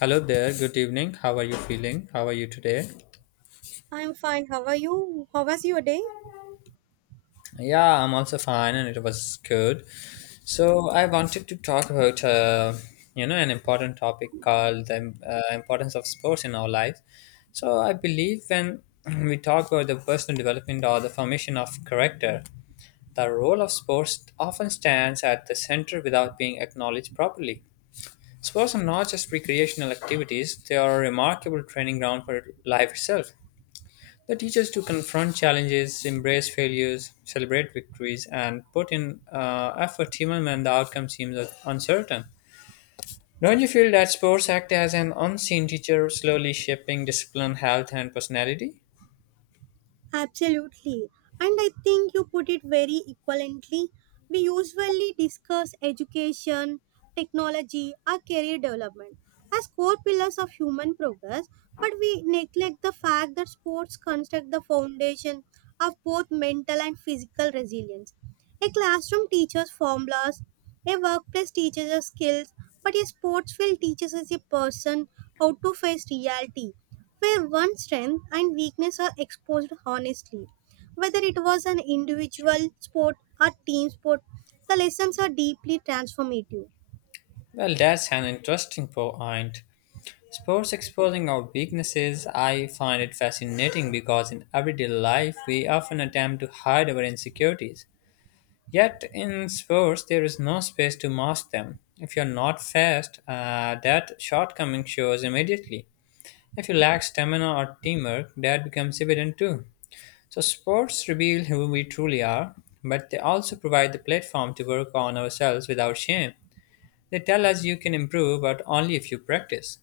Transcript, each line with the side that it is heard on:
left: Hello there, good evening. How are you feeling? How are you today?
right: I'm fine. How are you? How was your day?
left: Yeah, I'm also fine and it was good. So, I wanted to talk about an important topic called the importance of sports in our lives. So, I believe when we talk about the personal development or the formation of character, the role of sports often stands at the center without being acknowledged properly. Sports are not just recreational activities, they are a remarkable training ground for life itself. The teachers to confront challenges, embrace failures, celebrate victories, and put in effort even when the outcome seems uncertain. Don't you feel that sports act as an unseen teacher, slowly shaping discipline, health, and personality?
right: Absolutely. And I think you put it very equivalently. We usually discuss education, technology, or career development as core pillars of human progress, but we neglect the fact that sports construct the foundation of both mental and physical resilience. A classroom teaches formulas, a workplace teaches us skills, but a sports field teaches us a person how to face reality where one's strength and weakness are exposed honestly. Whether it was an individual sport or team sport, the lessons are deeply transformative.
left: Well, that's an interesting point. Sports exposing our weaknesses, I find it fascinating because in everyday life we often attempt to hide our insecurities. Yet in sports, there is no space to mask them. If you're not fast, that shortcoming shows immediately. If you lack stamina or teamwork, that becomes evident too. So, sports reveal who we truly are, but they also provide the platform to work on ourselves without shame. They tell us you can improve, but only if you practice.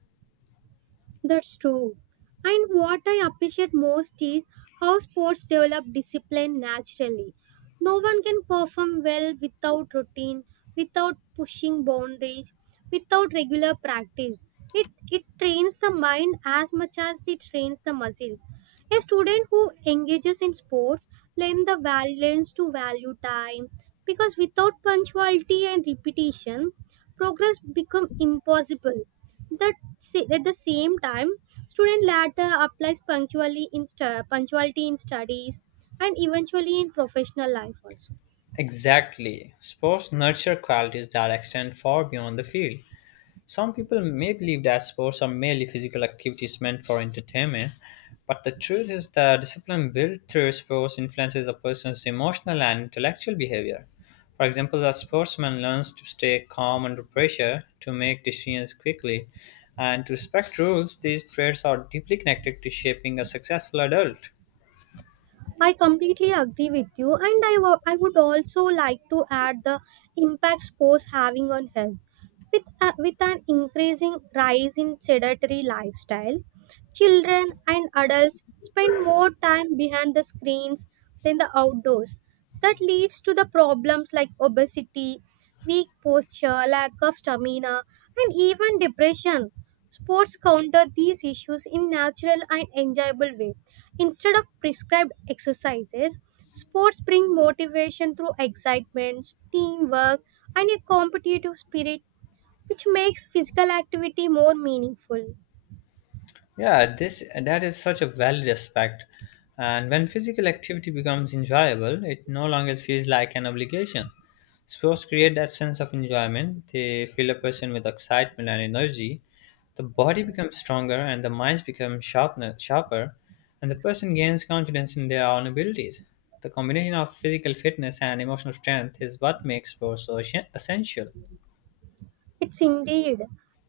right: That's true. And what I appreciate most is how sports develop discipline naturally. No one can perform well without routine, without pushing boundaries, without regular practice. It trains the mind as much as it trains the muscles. A student who engages in sports learns the value, learns to value time because without punctuality and repetition, progress becomes impossible. At the same time, student later applies punctually in punctuality in studies and eventually in professional life also.
left: Exactly. Sports nurture qualities that extend far beyond the field. Some people may believe that sports are merely physical activities meant for entertainment, but the truth is that discipline built through sports influences a person's emotional and intellectual behavior. For example, a sportsman learns to stay calm under pressure, to make decisions quickly, and to respect rules. These traits are deeply connected to shaping a successful adult.
right: I completely agree with you, and I would also like to add the impact sports having on health. With an increasing rise in sedentary lifestyles, children and adults spend more time behind the screens than the outdoors. That leads to the problems like obesity, weak posture, lack of stamina, and even depression. Sports counter these issues in natural and enjoyable way. Instead of prescribed exercises, sports bring motivation through excitement, teamwork, and a competitive spirit, which makes physical activity more meaningful.
left: Yeah, this that is such a valid aspect. And when physical activity becomes enjoyable, it no longer feels like an obligation. Sports create that sense of enjoyment. They fill a person with excitement and energy. The body becomes stronger and the minds become sharper, and the person gains confidence in their own abilities. The combination of physical fitness and emotional strength is what makes sports so essential.
right: It's indeed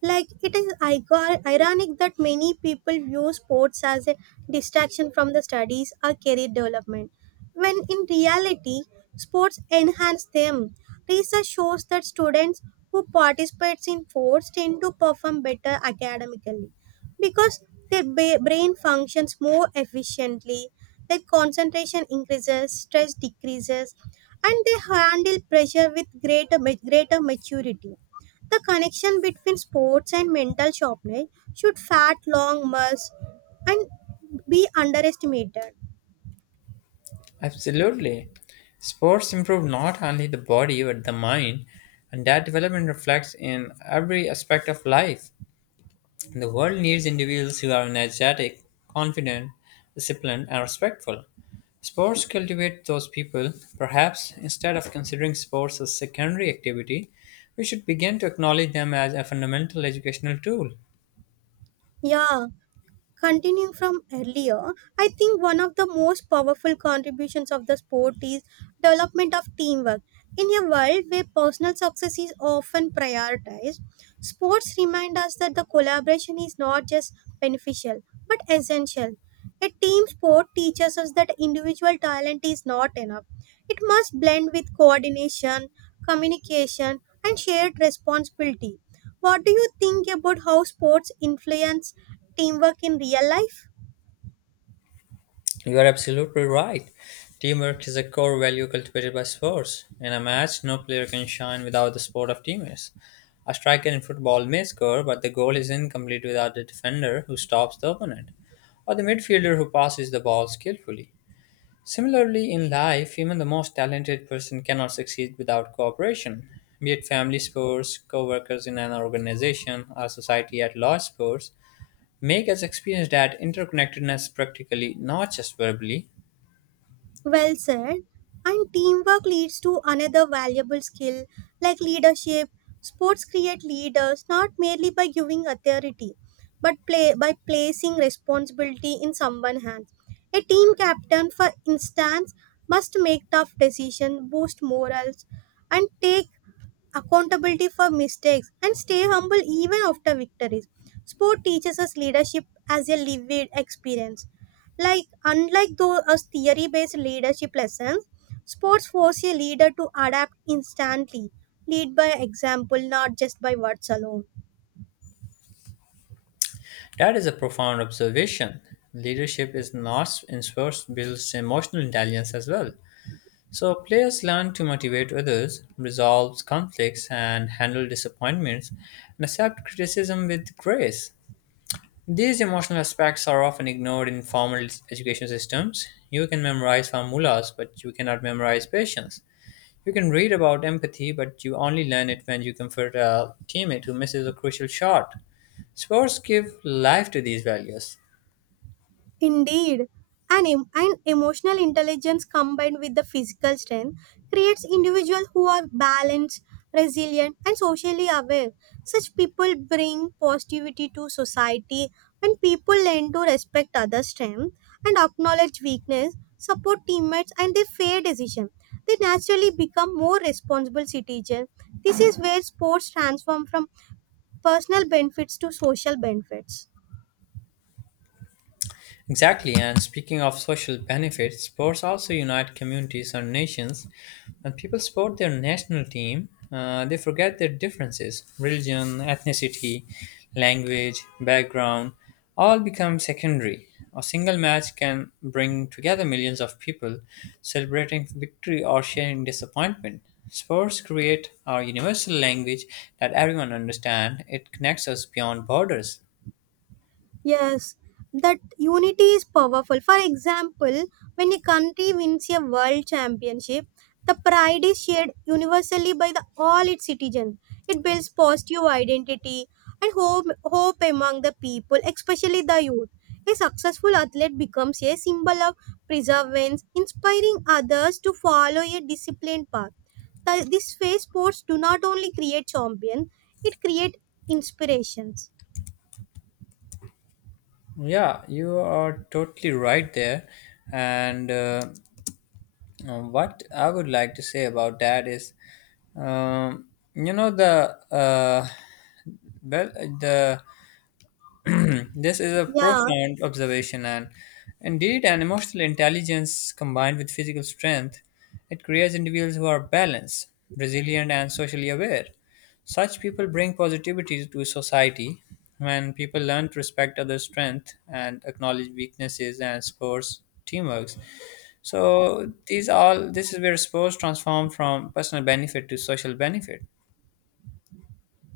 right: like it is ironic that many people view sports as a distraction from the studies or career development, when in reality, sports enhance them. Research shows that students who participate in sports tend to perform better academically because their brain functions more efficiently, their concentration increases, stress decreases, and they handle pressure with greater maturity. The connection between sports and mental sharpness should fat long muscles and be underestimated.
left: Absolutely. Sports improve not only the body but the mind, and that development reflects in every aspect of life. The world needs individuals who are energetic, confident, disciplined, and respectful. Sports cultivate those people. Perhaps instead of considering sports as secondary activity, we should begin to acknowledge them as a fundamental educational tool.
right: Yeah, continuing from earlier, I think one of the most powerful contributions of the sport is development of teamwork. In a world where personal success is often prioritized, sports remind us that the collaboration is not just beneficial but essential. A team sport teaches us that individual talent is not enough. It must blend with coordination, communication, and shared responsibility. What do you think about how sports influence teamwork in real life?
left: You are absolutely right. Teamwork is a core value cultivated by sports. In a match, no player can shine without the support of teammates. A striker in football may score, but the goal is incomplete without the defender who stops the opponent, or the midfielder who passes the ball skillfully. Similarly, in life, even the most talented person cannot succeed without cooperation. Be it family sports, co workers in an organization, or society at large sports, make us experience that interconnectedness practically, not just verbally.
right: Well said. And teamwork leads to another valuable skill like leadership. Sports create leaders not merely by giving authority, but by placing responsibility in someone's hands. A team captain, for instance, must make tough decisions, boost morals, and take accountability for mistakes, and stay humble even after victories. Sport teaches us leadership as a lived experience. Unlike those theory-based leadership lessons, sports force a leader to adapt instantly, lead by example, not just by words alone.
left: That is a profound observation. Leadership is not in sports builds emotional intelligence as well. So players learn to motivate others, resolve conflicts and handle disappointments, and accept criticism with grace. These emotional aspects are often ignored in formal education systems. You can memorize formulas, but you cannot memorize patience. You can read about empathy, but you only learn it when you comfort a teammate who misses a crucial shot. Sports give life to these values.
right: Indeed, an emotional intelligence combined with the physical strength creates individuals who are balanced, resilient, and socially aware. Such people bring positivity to society when people learn to respect others' strength and acknowledge weakness, support teammates, and their fair decision. They naturally become more responsible citizens. This is where sports transform from personal benefits to social benefits.
left: Exactly, and speaking of social benefits, sports also unite communities or nations. When people support their national team, they forget their differences religion, ethnicity, language, background all become secondary. A single match can bring together millions of people celebrating victory or sharing disappointment. Sports create a universal language that everyone understands. It connects us beyond borders.
right: Yes, that unity is powerful. For example, when a country wins a world championship, the pride is shared universally by all its citizens. It builds positive identity and hope among the people, especially the youth. A successful athlete becomes a symbol of perseverance, inspiring others to follow a disciplined path. This phase sports do not only create champions, it creates inspirations.
left: Yeah, you are totally right there. And what I would like to say about that is, um, you know, the well, the Hmm, this is a
right: Yeah,
left: profound observation, and indeed, an emotional intelligence combined with physical strength, it creates individuals who are balanced, resilient, and socially aware. Such people bring positivity to society. When people learn to respect others' strength and acknowledge weaknesses and sports teamwork, so these all this is where sports transform from personal benefit to social benefit.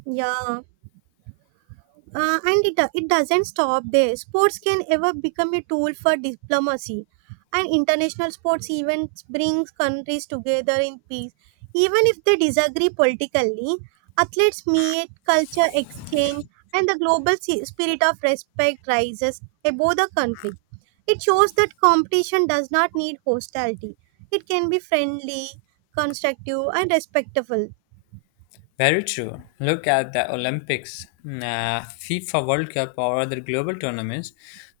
right: yeah. And it doesn't stop there. Sports can ever become a tool for diplomacy, and international sports events brings countries together in peace. Even if they disagree politically, athletes meet, culture exchange, and the global spirit of respect rises above the conflict. It shows that competition does not need hostility. It can be friendly, constructive, and respectful.
left: Very true. Look at the Olympics, FIFA World Cup, or other global tournaments.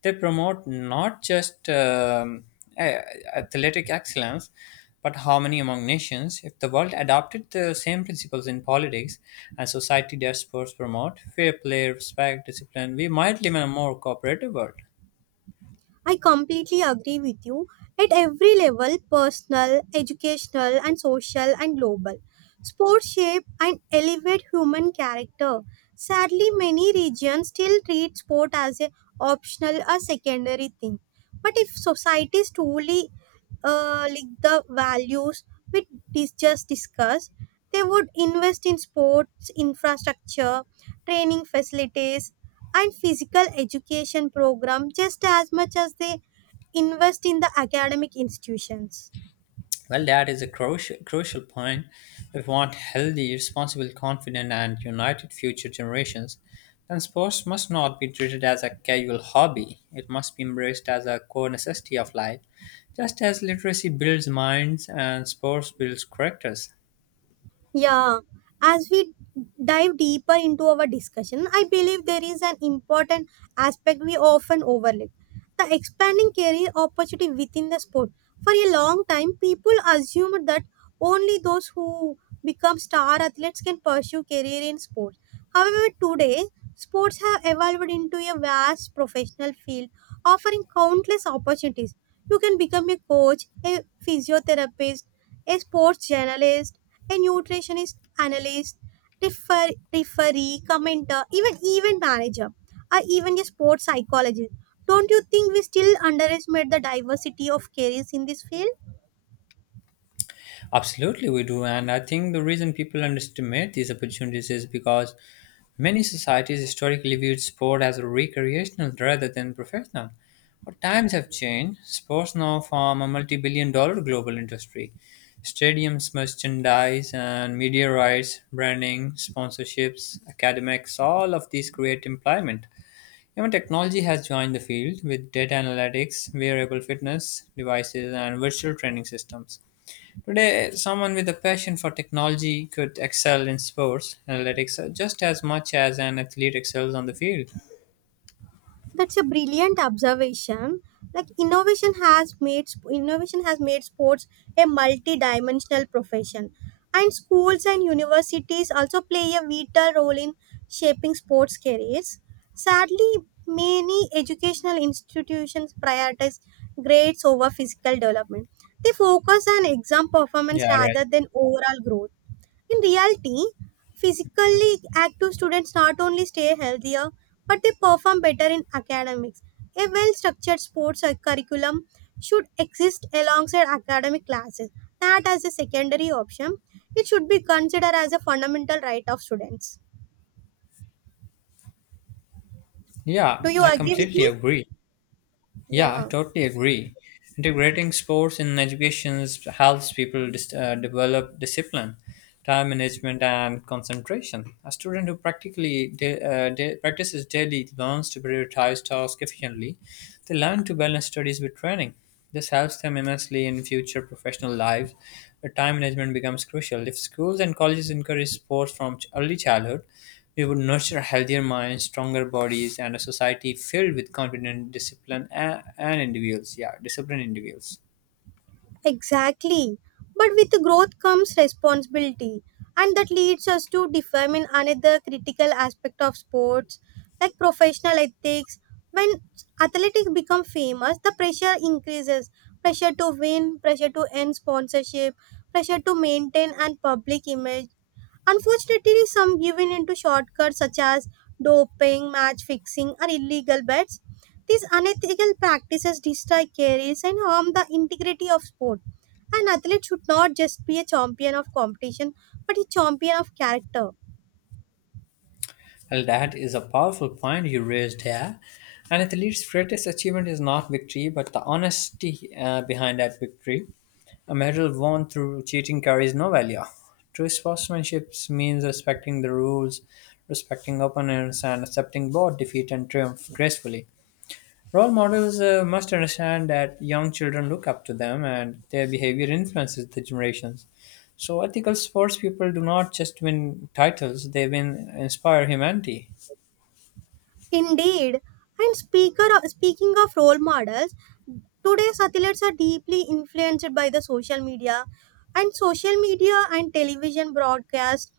left: They promote not just athletic excellence, but harmony among nations. If the world adopted the same principles in politics and society that sports promote fair play, respect, discipline we might live in a more cooperative world.
right: I completely agree with you at every level personal, educational, and social and global. Sports shape and elevate human character. Sadly, many regions still treat sport as a optional or secondary thing. But if societies truly like the values we just discussed, they would invest in sports infrastructure, training facilities, and physical education program just as much as they invest in the academic institutions.
left: Well, that is a crucial point. If we want healthy, responsible, confident, and united future generations, then sports must not be treated as a casual hobby. It must be embraced as a core necessity of life. Just as literacy builds minds and sports builds characters,
right: Yeah, as we dive deeper into our discussion, I believe there is an important aspect we often overlook the expanding career opportunity within the sport. For a long time, people assumed that only those who become star athletes can pursue career in sports. However, today, sports have evolved into a vast professional field offering countless opportunities. You can become a coach, a physiotherapist, a sports journalist, a nutritionist, analyst, referee, commenter, even event manager, or even a sports psychologist. Don't you think we still underestimate the diversity of careers in this field?
left: absolutely, we do. And I think the reason people underestimate these opportunities is because many societies historically viewed sport as recreational rather than professional. But times have changed. Sports now form a multi billion dollar global industry. Stadiums, merchandise, and media rights, branding, sponsorships, academics, all of these create employment. Even technology has joined the field with data analytics, wearable fitness devices, and virtual training systems. Today, someone with a passion for technology could excel in sports analytics just as much as an athlete excels on the field.
right: That's a brilliant observation. Like innovation has made sports a multi-dimensional profession, and schools and universities also play a vital role in shaping sports careers. Sadly, many educational institutions prioritize grades over physical development. They focus on exam performance
left: Yeah, right.
right: rather than overall growth. In reality, physically active students not only stay healthier but they perform better in academics. A well structured sports curriculum should exist alongside academic classes, not as a secondary option. It should be considered as a fundamental right of students.
left: Yeah,
right: Do you
left: I
right: agree with
left: completely
right: me?
left: agree. Yeah, I
right: Yeah.
left: totally agree. Integrating sports in education helps people develop discipline, time management, and concentration. A student who practices daily learns to prioritize tasks efficiently. They learn to balance studies with training. This helps them immensely in future professional lives, where time management becomes crucial. If schools and colleges encourage sports from early childhood, we would nurture healthier minds, stronger bodies, and a society filled with confident, discipline, and individuals. Yeah, disciplined individuals.
right: Exactly. But with growth comes responsibility, and that leads us to determine another critical aspect of sports, like professional ethics. When athletics become famous, the pressure increases: pressure to win, pressure to end sponsorship, pressure to maintain an public image. Unfortunately, some given into shortcuts such as doping, match fixing, or illegal bets. These unethical practices destroy careers and harm the integrity of sport. An athlete should not just be a champion of competition, but a champion of character.
left: Well, that is a powerful point you raised here. An athlete's greatest achievement is not victory, but the honesty behind that victory. A medal won through cheating carries no value. True sportsmanship means respecting the rules, respecting opponents, and accepting both defeat and triumph gracefully. Role models must understand that young children look up to them and their behavior influences the generations. So, ethical sports people do not just win titles, they win inspire humanity.
right: Indeed, and speaker speaking of role models, today's athletes are deeply influenced by the social media and television broadcasts.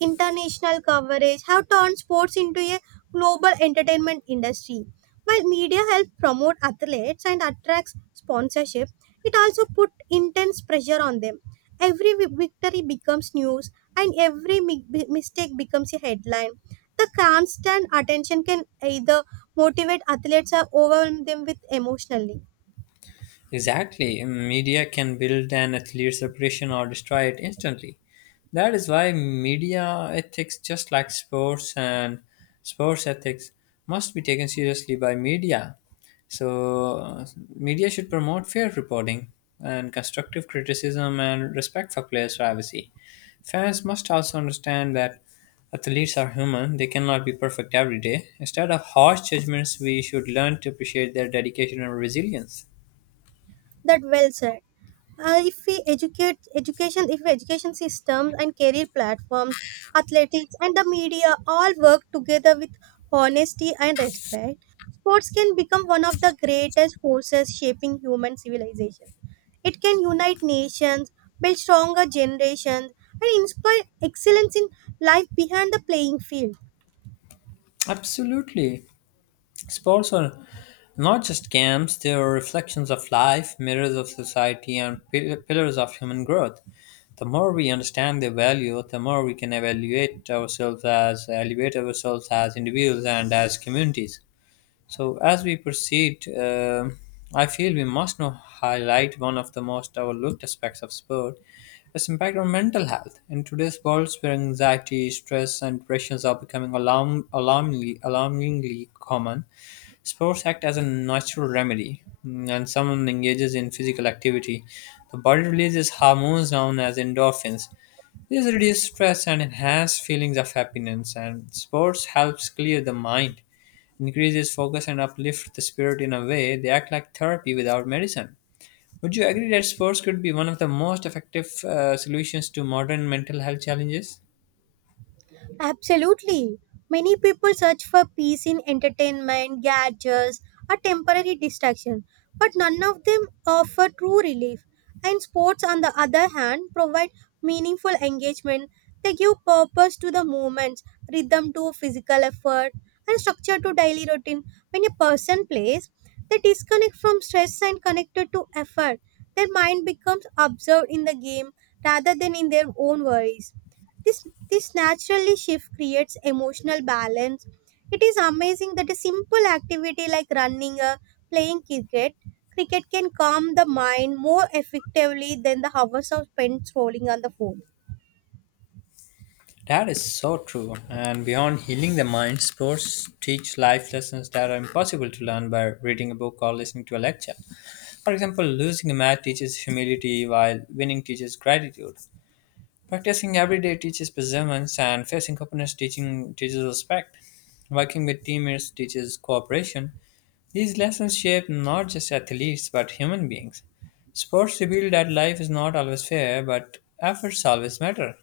right: International coverage have turned sports into a global entertainment industry. While media helps promote athletes and attracts sponsorship, it also put intense pressure on them. Every victory becomes news and every mistake becomes a headline. The constant attention can either motivate athletes or overwhelm them with emotionally.
left: Exactly. Media can build an athlete's reputation or destroy it instantly. That is why media ethics, just like sports ethics, must be taken seriously by media. So, media should promote fair reporting and constructive criticism and respect for players' privacy. Fans must also understand that athletes are human, they cannot be perfect every day. Instead of harsh judgments, we should learn to appreciate their dedication and resilience.
right: That well said. If education systems and career platforms, athletics and the media all work together with honesty and respect, sports can become one of the greatest forces shaping human civilization. It can unite nations, build stronger generations, and inspire excellence in life behind the playing field.
left: Absolutely. Sports are not just games, they are reflections of life, mirrors of society, and pillars of human growth. The more we understand their value, the more we can evaluate ourselves as elevate ourselves as individuals and as communities. So, as we proceed, I feel we must now highlight one of the most overlooked aspects of sport its impact on mental health. In today's world, where anxiety, stress, and depressions are becoming alarmingly common, sports act as a natural remedy. And someone engages in physical activity, the body releases hormones known as endorphins. These reduce stress and enhance feelings of happiness, and sports helps clear the mind increases focus and uplift the spirit in a way they act like therapy without medicine. Would you agree that sports could be one of the most effective solutions to modern mental health challenges?
right: Absolutely. Many people search for peace in entertainment, gadgets, or temporary distraction, but none of them offer true relief. And sports, on the other hand, provide meaningful engagement. They give purpose to the movements, rhythm to physical effort, and structure to daily routine. When a person plays, they disconnect from stress and connected to effort. Their mind becomes absorbed in the game rather than in their own worries. This naturally shift creates emotional balance. It is amazing that a simple activity like running or playing cricket can calm the mind more effectively than the hours of spent scrolling on the phone.
left: That is so true. And beyond healing the mind, sports teach life lessons that are impossible to learn by reading a book or listening to a lecture. For example, losing a match teaches humility while winning teaches gratitude. Practicing every day teaches perseverance, and facing opponents teaching teaches respect. Working with teammates teaches cooperation. These lessons shape not just athletes but human beings. Sports reveal that life is not always fair, but efforts always matter.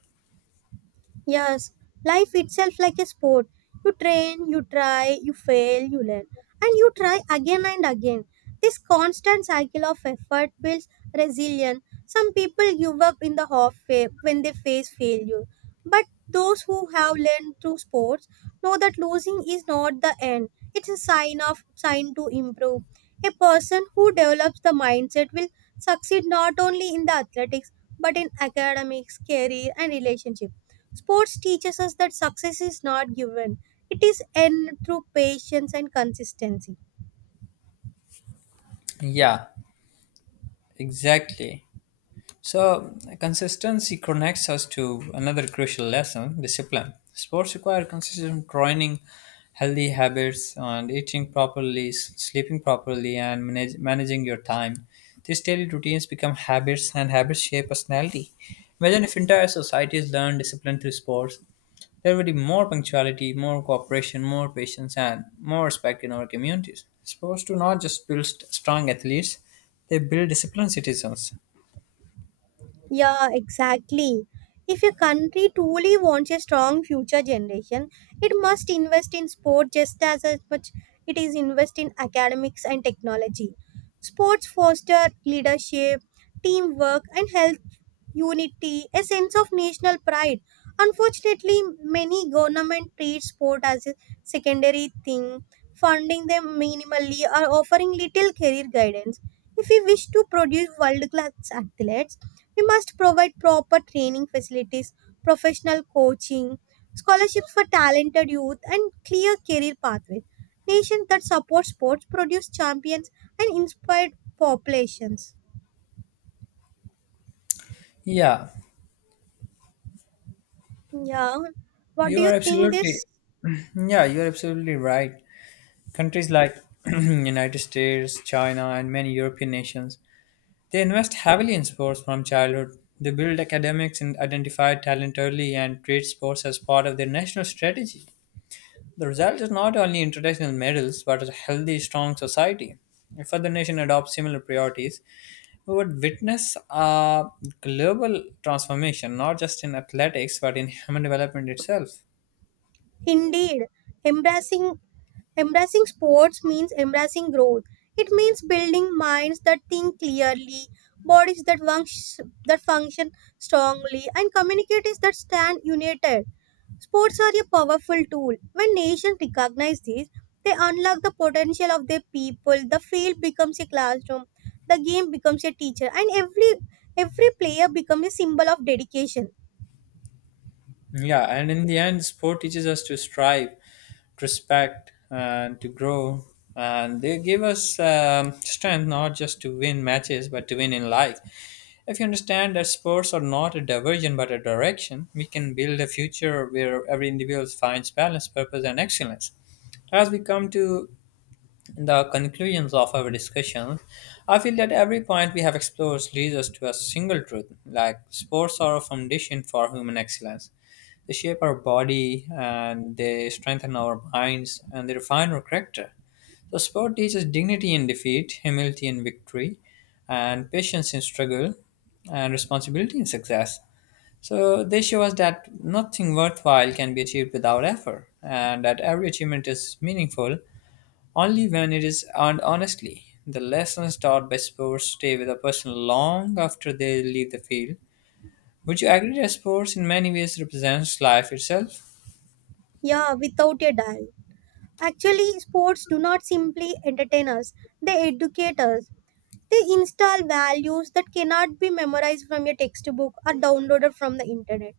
right: Yes, life itself like a sport. You train, you try, you fail, you learn, and you try again and again. This constant cycle of effort builds resilience. Some people give up in the halfway when they face failure, but those who have learned through sports know that losing is not the end. It's a sign of sign to improve. A person who develops the mindset will succeed not only in the athletics but in academics, career, and relationships. Sports teaches us that success is not given, it is earned through patience and consistency.
left: Yeah, exactly. So, consistency connects us to another crucial lesson discipline. Sports require consistent training, healthy habits, and eating properly, sleeping properly, and managing your time. These daily routines become habits, and habits shape personality. Imagine if entire societies learn discipline through sports. There would be more punctuality, more cooperation, more patience, and more respect in our communities. Sports do not just build strong athletes, they build disciplined citizens.
right: Yeah, exactly. If a country truly wants a strong future generation, it must invest in sport just as much it is invest in academics and technology. Sports foster leadership, teamwork, and health unity, a sense of national pride. Unfortunately, many government treat sport as a secondary thing, funding them minimally or offering little career guidance. If we wish to produce world-class athletes, we must provide proper training facilities, professional coaching, scholarships for talented youth, and clear career pathways. Nations that support sports produce champions and inspired populations.
left: Yeah,
right: Yeah, what
left: You
right: do
left: are
right: you think
left: absolutely,
right: this?
left: yeah, you are absolutely right. Countries like United States, China, and many European nations, they invest heavily in sports from childhood. They build academics and identify talent early and treat sports as part of their national strategy. The result is not only international medals, but a healthy, strong society. If other nations adopt similar priorities, we would witness a global transformation, not just in athletics, but in human development itself.
right: Indeed, embracing embracing sports means embracing growth. It means building minds that think clearly, bodies that function strongly, and communities that stand united. Sports are a powerful tool. When nations recognize this, they unlock the potential of their people. The field becomes a classroom, the game becomes a teacher, and every player becomes a symbol of dedication.
left: Yeah, and in the end, sport teaches us to strive, to respect, and to grow. And they give us strength not just to win matches, but to win in life. If you understand that sports are not a diversion but a direction, we can build a future where every individual finds balance, purpose, and excellence. As we come to the conclusions of our discussion, I feel that every point we have explored leads us to a single truth like sports are a foundation for human excellence. They shape our body and they strengthen our minds and they refine our character. So, sport teaches dignity in defeat, humility in victory, and patience in struggle, and responsibility in success. So, they show us that nothing worthwhile can be achieved without effort, and that every achievement is meaningful only when it is earned honestly. The lessons taught by sports stay with a person long after they leave the field. Would you agree that sports in many ways represents life itself?
right: Yeah, without a doubt. Actually, sports do not simply entertain us, they educate us. They install values that cannot be memorized from a textbook or downloaded from the internet.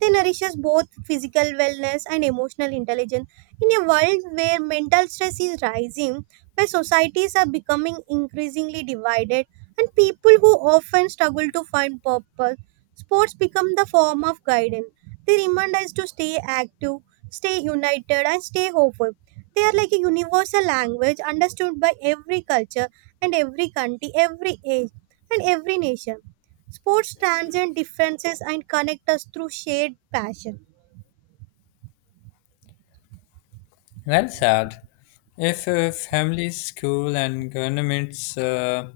right: They nourishes both physical wellness and emotional intelligence. In a world where mental stress is rising, where societies are becoming increasingly divided, and people who often struggle to find purpose, sports become the form of guidance. They remind us to stay active, stay united, and stay hopeful. They are like a universal language understood by every culture and every country, every age, and every nation. Sports transcend differences and connect us through shared passion.
left: Well said. If families, school, and governments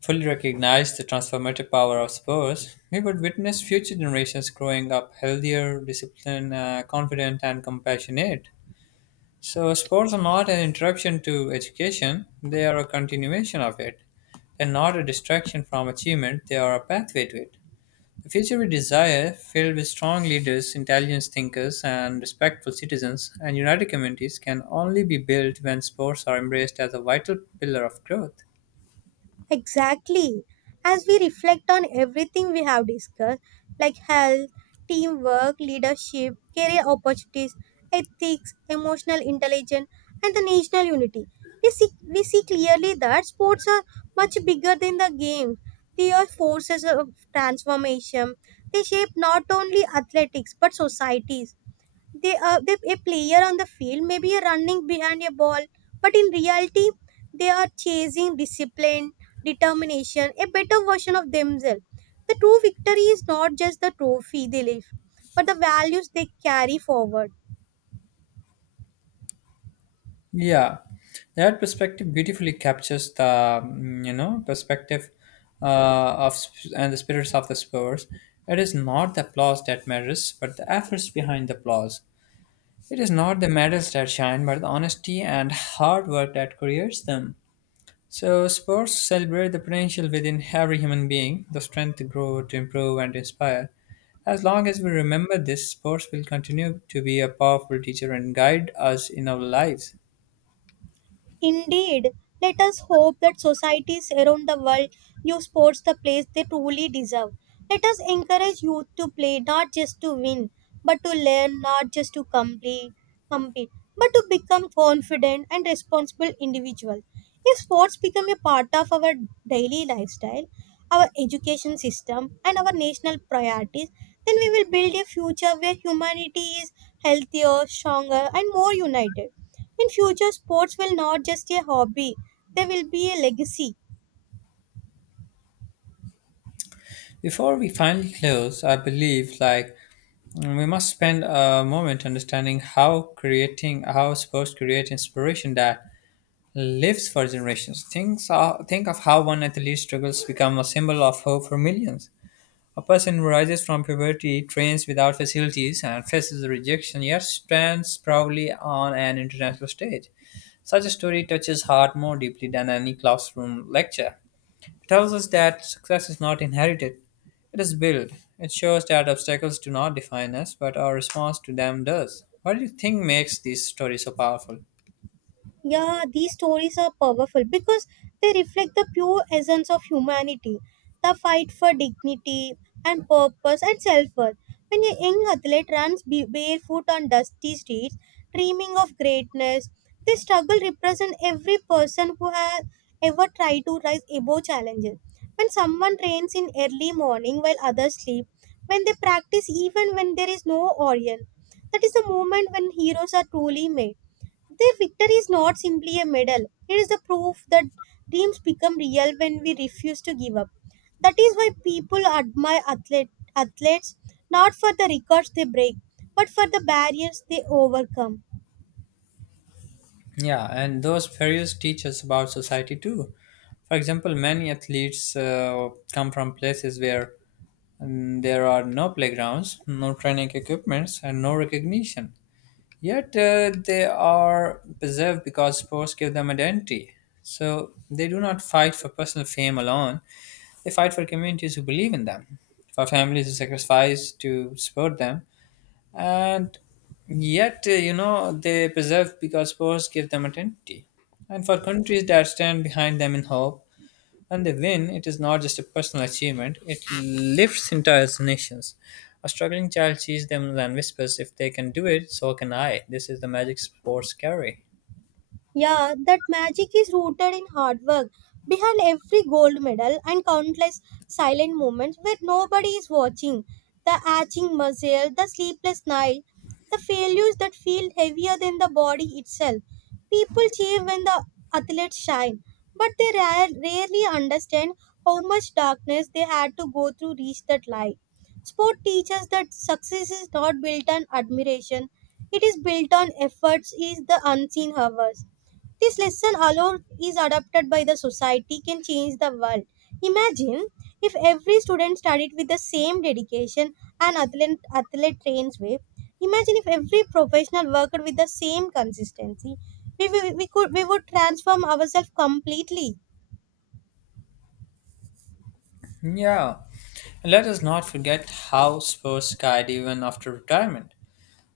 left: fully recognize the transformative power of sports, we would witness future generations growing up healthier, disciplined, confident, and compassionate. So, sports are not an interruption to education, they are a continuation of it. They're not a distraction from achievement, they are a pathway to it. The future we desire, filled with strong leaders, intelligent thinkers, and respectful citizens, and united communities, can only be built when sports are embraced as a vital pillar of growth.
right: Exactly. As we reflect on everything we have discussed, like health, teamwork, leadership, career opportunities, ethics, emotional intelligence, and the national unity, we see clearly that sports are much bigger than the game. They are forces of transformation. They shape not only athletics but societies. They a player on the field may be running behind a ball, but in reality they are chasing discipline, determination, a better version of themselves. The true victory is not just the trophy they lift, but the values they carry forward.
left: Yeah, that perspective beautifully captures the perspective of sp- and the spirits of the Spurs. It is not the applause that matters, but the efforts behind the applause. It is not the medals that shine, but the honesty and hard work that creates them. So, sports celebrate the potential within every human being, the strength to grow, to improve, and to inspire. As long as we remember this, sports will continue to be a powerful teacher and guide us in our lives.
right: Indeed, let us hope that societies around the world give sports the place they truly deserve. Let us encourage youth to play not just to win, but to learn, not just to complete, compete, but to become confident and responsible individuals. If sports become a part of our daily lifestyle, our education system, and our national priorities, then we will build a future where humanity is healthier, stronger, and more united. In future, sports will not just a hobby; they will be a legacy.
left: Before we finally close, I believe like we must spend a moment understanding how sports create inspiration that lives for generations. Think of how one athlete struggles become a symbol of hope for millions. A person who rises from poverty, trains without facilities, and faces rejection yet stands proudly on an international stage. Such a story touches heart more deeply than any classroom lecture. It tells us that success is not inherited, it is built. It shows that obstacles do not define us, but our response to them does. What do you think makes these stories so powerful?
right: Yeah, these stories are powerful because they reflect the pure essence of humanity, the fight for dignity and purpose and self-worth. When a young athlete runs barefoot on dusty streets, dreaming of greatness, this struggle represents every person who has ever tried to rise above challenges. When someone trains in early morning while others sleep, when they practice even when there is no audience, that is the moment when heroes are truly made. Their victory is not simply a medal, it is the proof that dreams become real when we refuse to give up. That is why people admire athletes not for the records they break, but for the barriers they overcome.
left: Yeah, and those fairies teach us about society too. For example, many athletes come from places where and there are no playgrounds, no training equipments, and no recognition. Yet they are preserved because sports give them identity. So they do not fight for personal fame alone, they fight for communities who believe in them, for families who sacrifice to support them. And yet, they preserve because sports give them identity, and for countries that stand behind them in hope. And the win, it is not just a personal achievement, it lifts entire nations. A struggling child sees them and whispers, if they can do it, so can I. This is the magic sports carry.
right: Yeah, that magic is rooted in hard work. Behind every gold medal and countless silent moments where nobody is watching, the aching muscle, the sleepless night, the failures that feel heavier than the body itself. People cheer when the athletes shine, but they rarely understand how much darkness they had to go through to reach that light. Sport teaches that success is not built on admiration, it is built on efforts, is the unseen hours. This lesson alone is adopted by the society can change the world. Imagine if every student studied with the same dedication and athlete trains way. Imagine if every professional worked with the same consistency. We would transform ourselves completely.
left: Yeah, and let us not forget how sports guide even after retirement.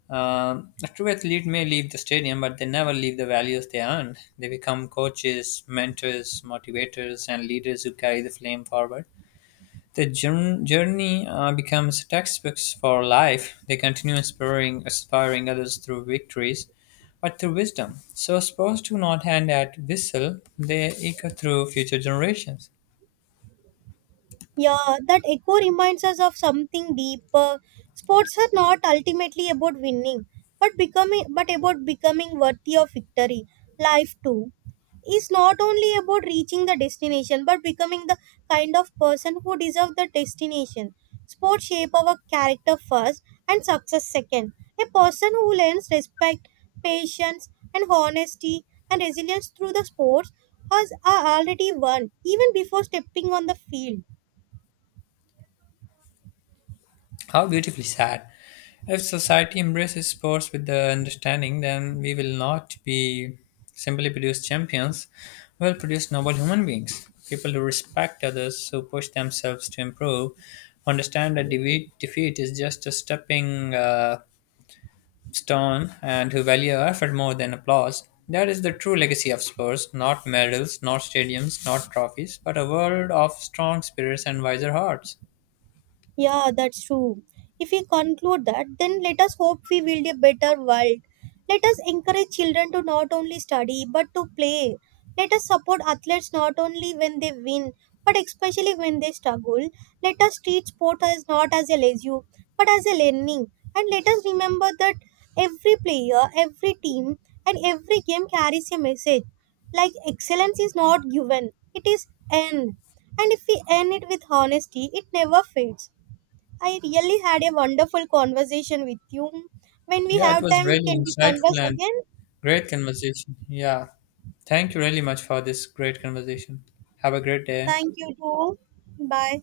left: A true athlete may leave the stadium, but they never leave the values they earned. They become coaches, mentors, motivators, and leaders who carry the flame forward. The journey becomes textbooks for life. They continue inspiring others through victories, but through wisdom. So, sports do not hand out whistle, they echo through future generations.
right: Yeah, that echo reminds us of something deeper. Sports are not ultimately about winning, but about becoming worthy of victory. Life too is not only about reaching the destination but becoming the kind of person who deserves the destination. Sports shape our character first and success second. A person who learns respect, patience, and honesty and resilience through the sports has are already won even before stepping on the field.
left: How beautifully sad. If society embraces sports with the understanding, then we will not be simply produce champions, we'll produce noble human beings. People who respect others, who push themselves to improve, who understand that defeat is just a stepping stone, and who value effort more than applause. That is the true legacy of sports, not medals, not stadiums, not trophies, but a world of strong spirits and wiser hearts.
right: Yeah, that's true. If we conclude that, then let us hope we build a better world. Let us encourage children to not only study but to play. Let us support athletes not only when they win but especially when they struggle. Let us treat sport as not as a leisure but as a learning. And let us remember that every player, every team, and every game carries a message. Like excellence is not given, it is earned. And if we earn it with honesty, it never fades. I really had a wonderful conversation with you. When we
left: Yeah, it
right: have
left: was
right: time,
left: really
right: can we converse
left: insightful and
right: again?
left: great conversation. Yeah. Thank you really much for this great conversation. Have a great day.
right: Thank you too. Bye.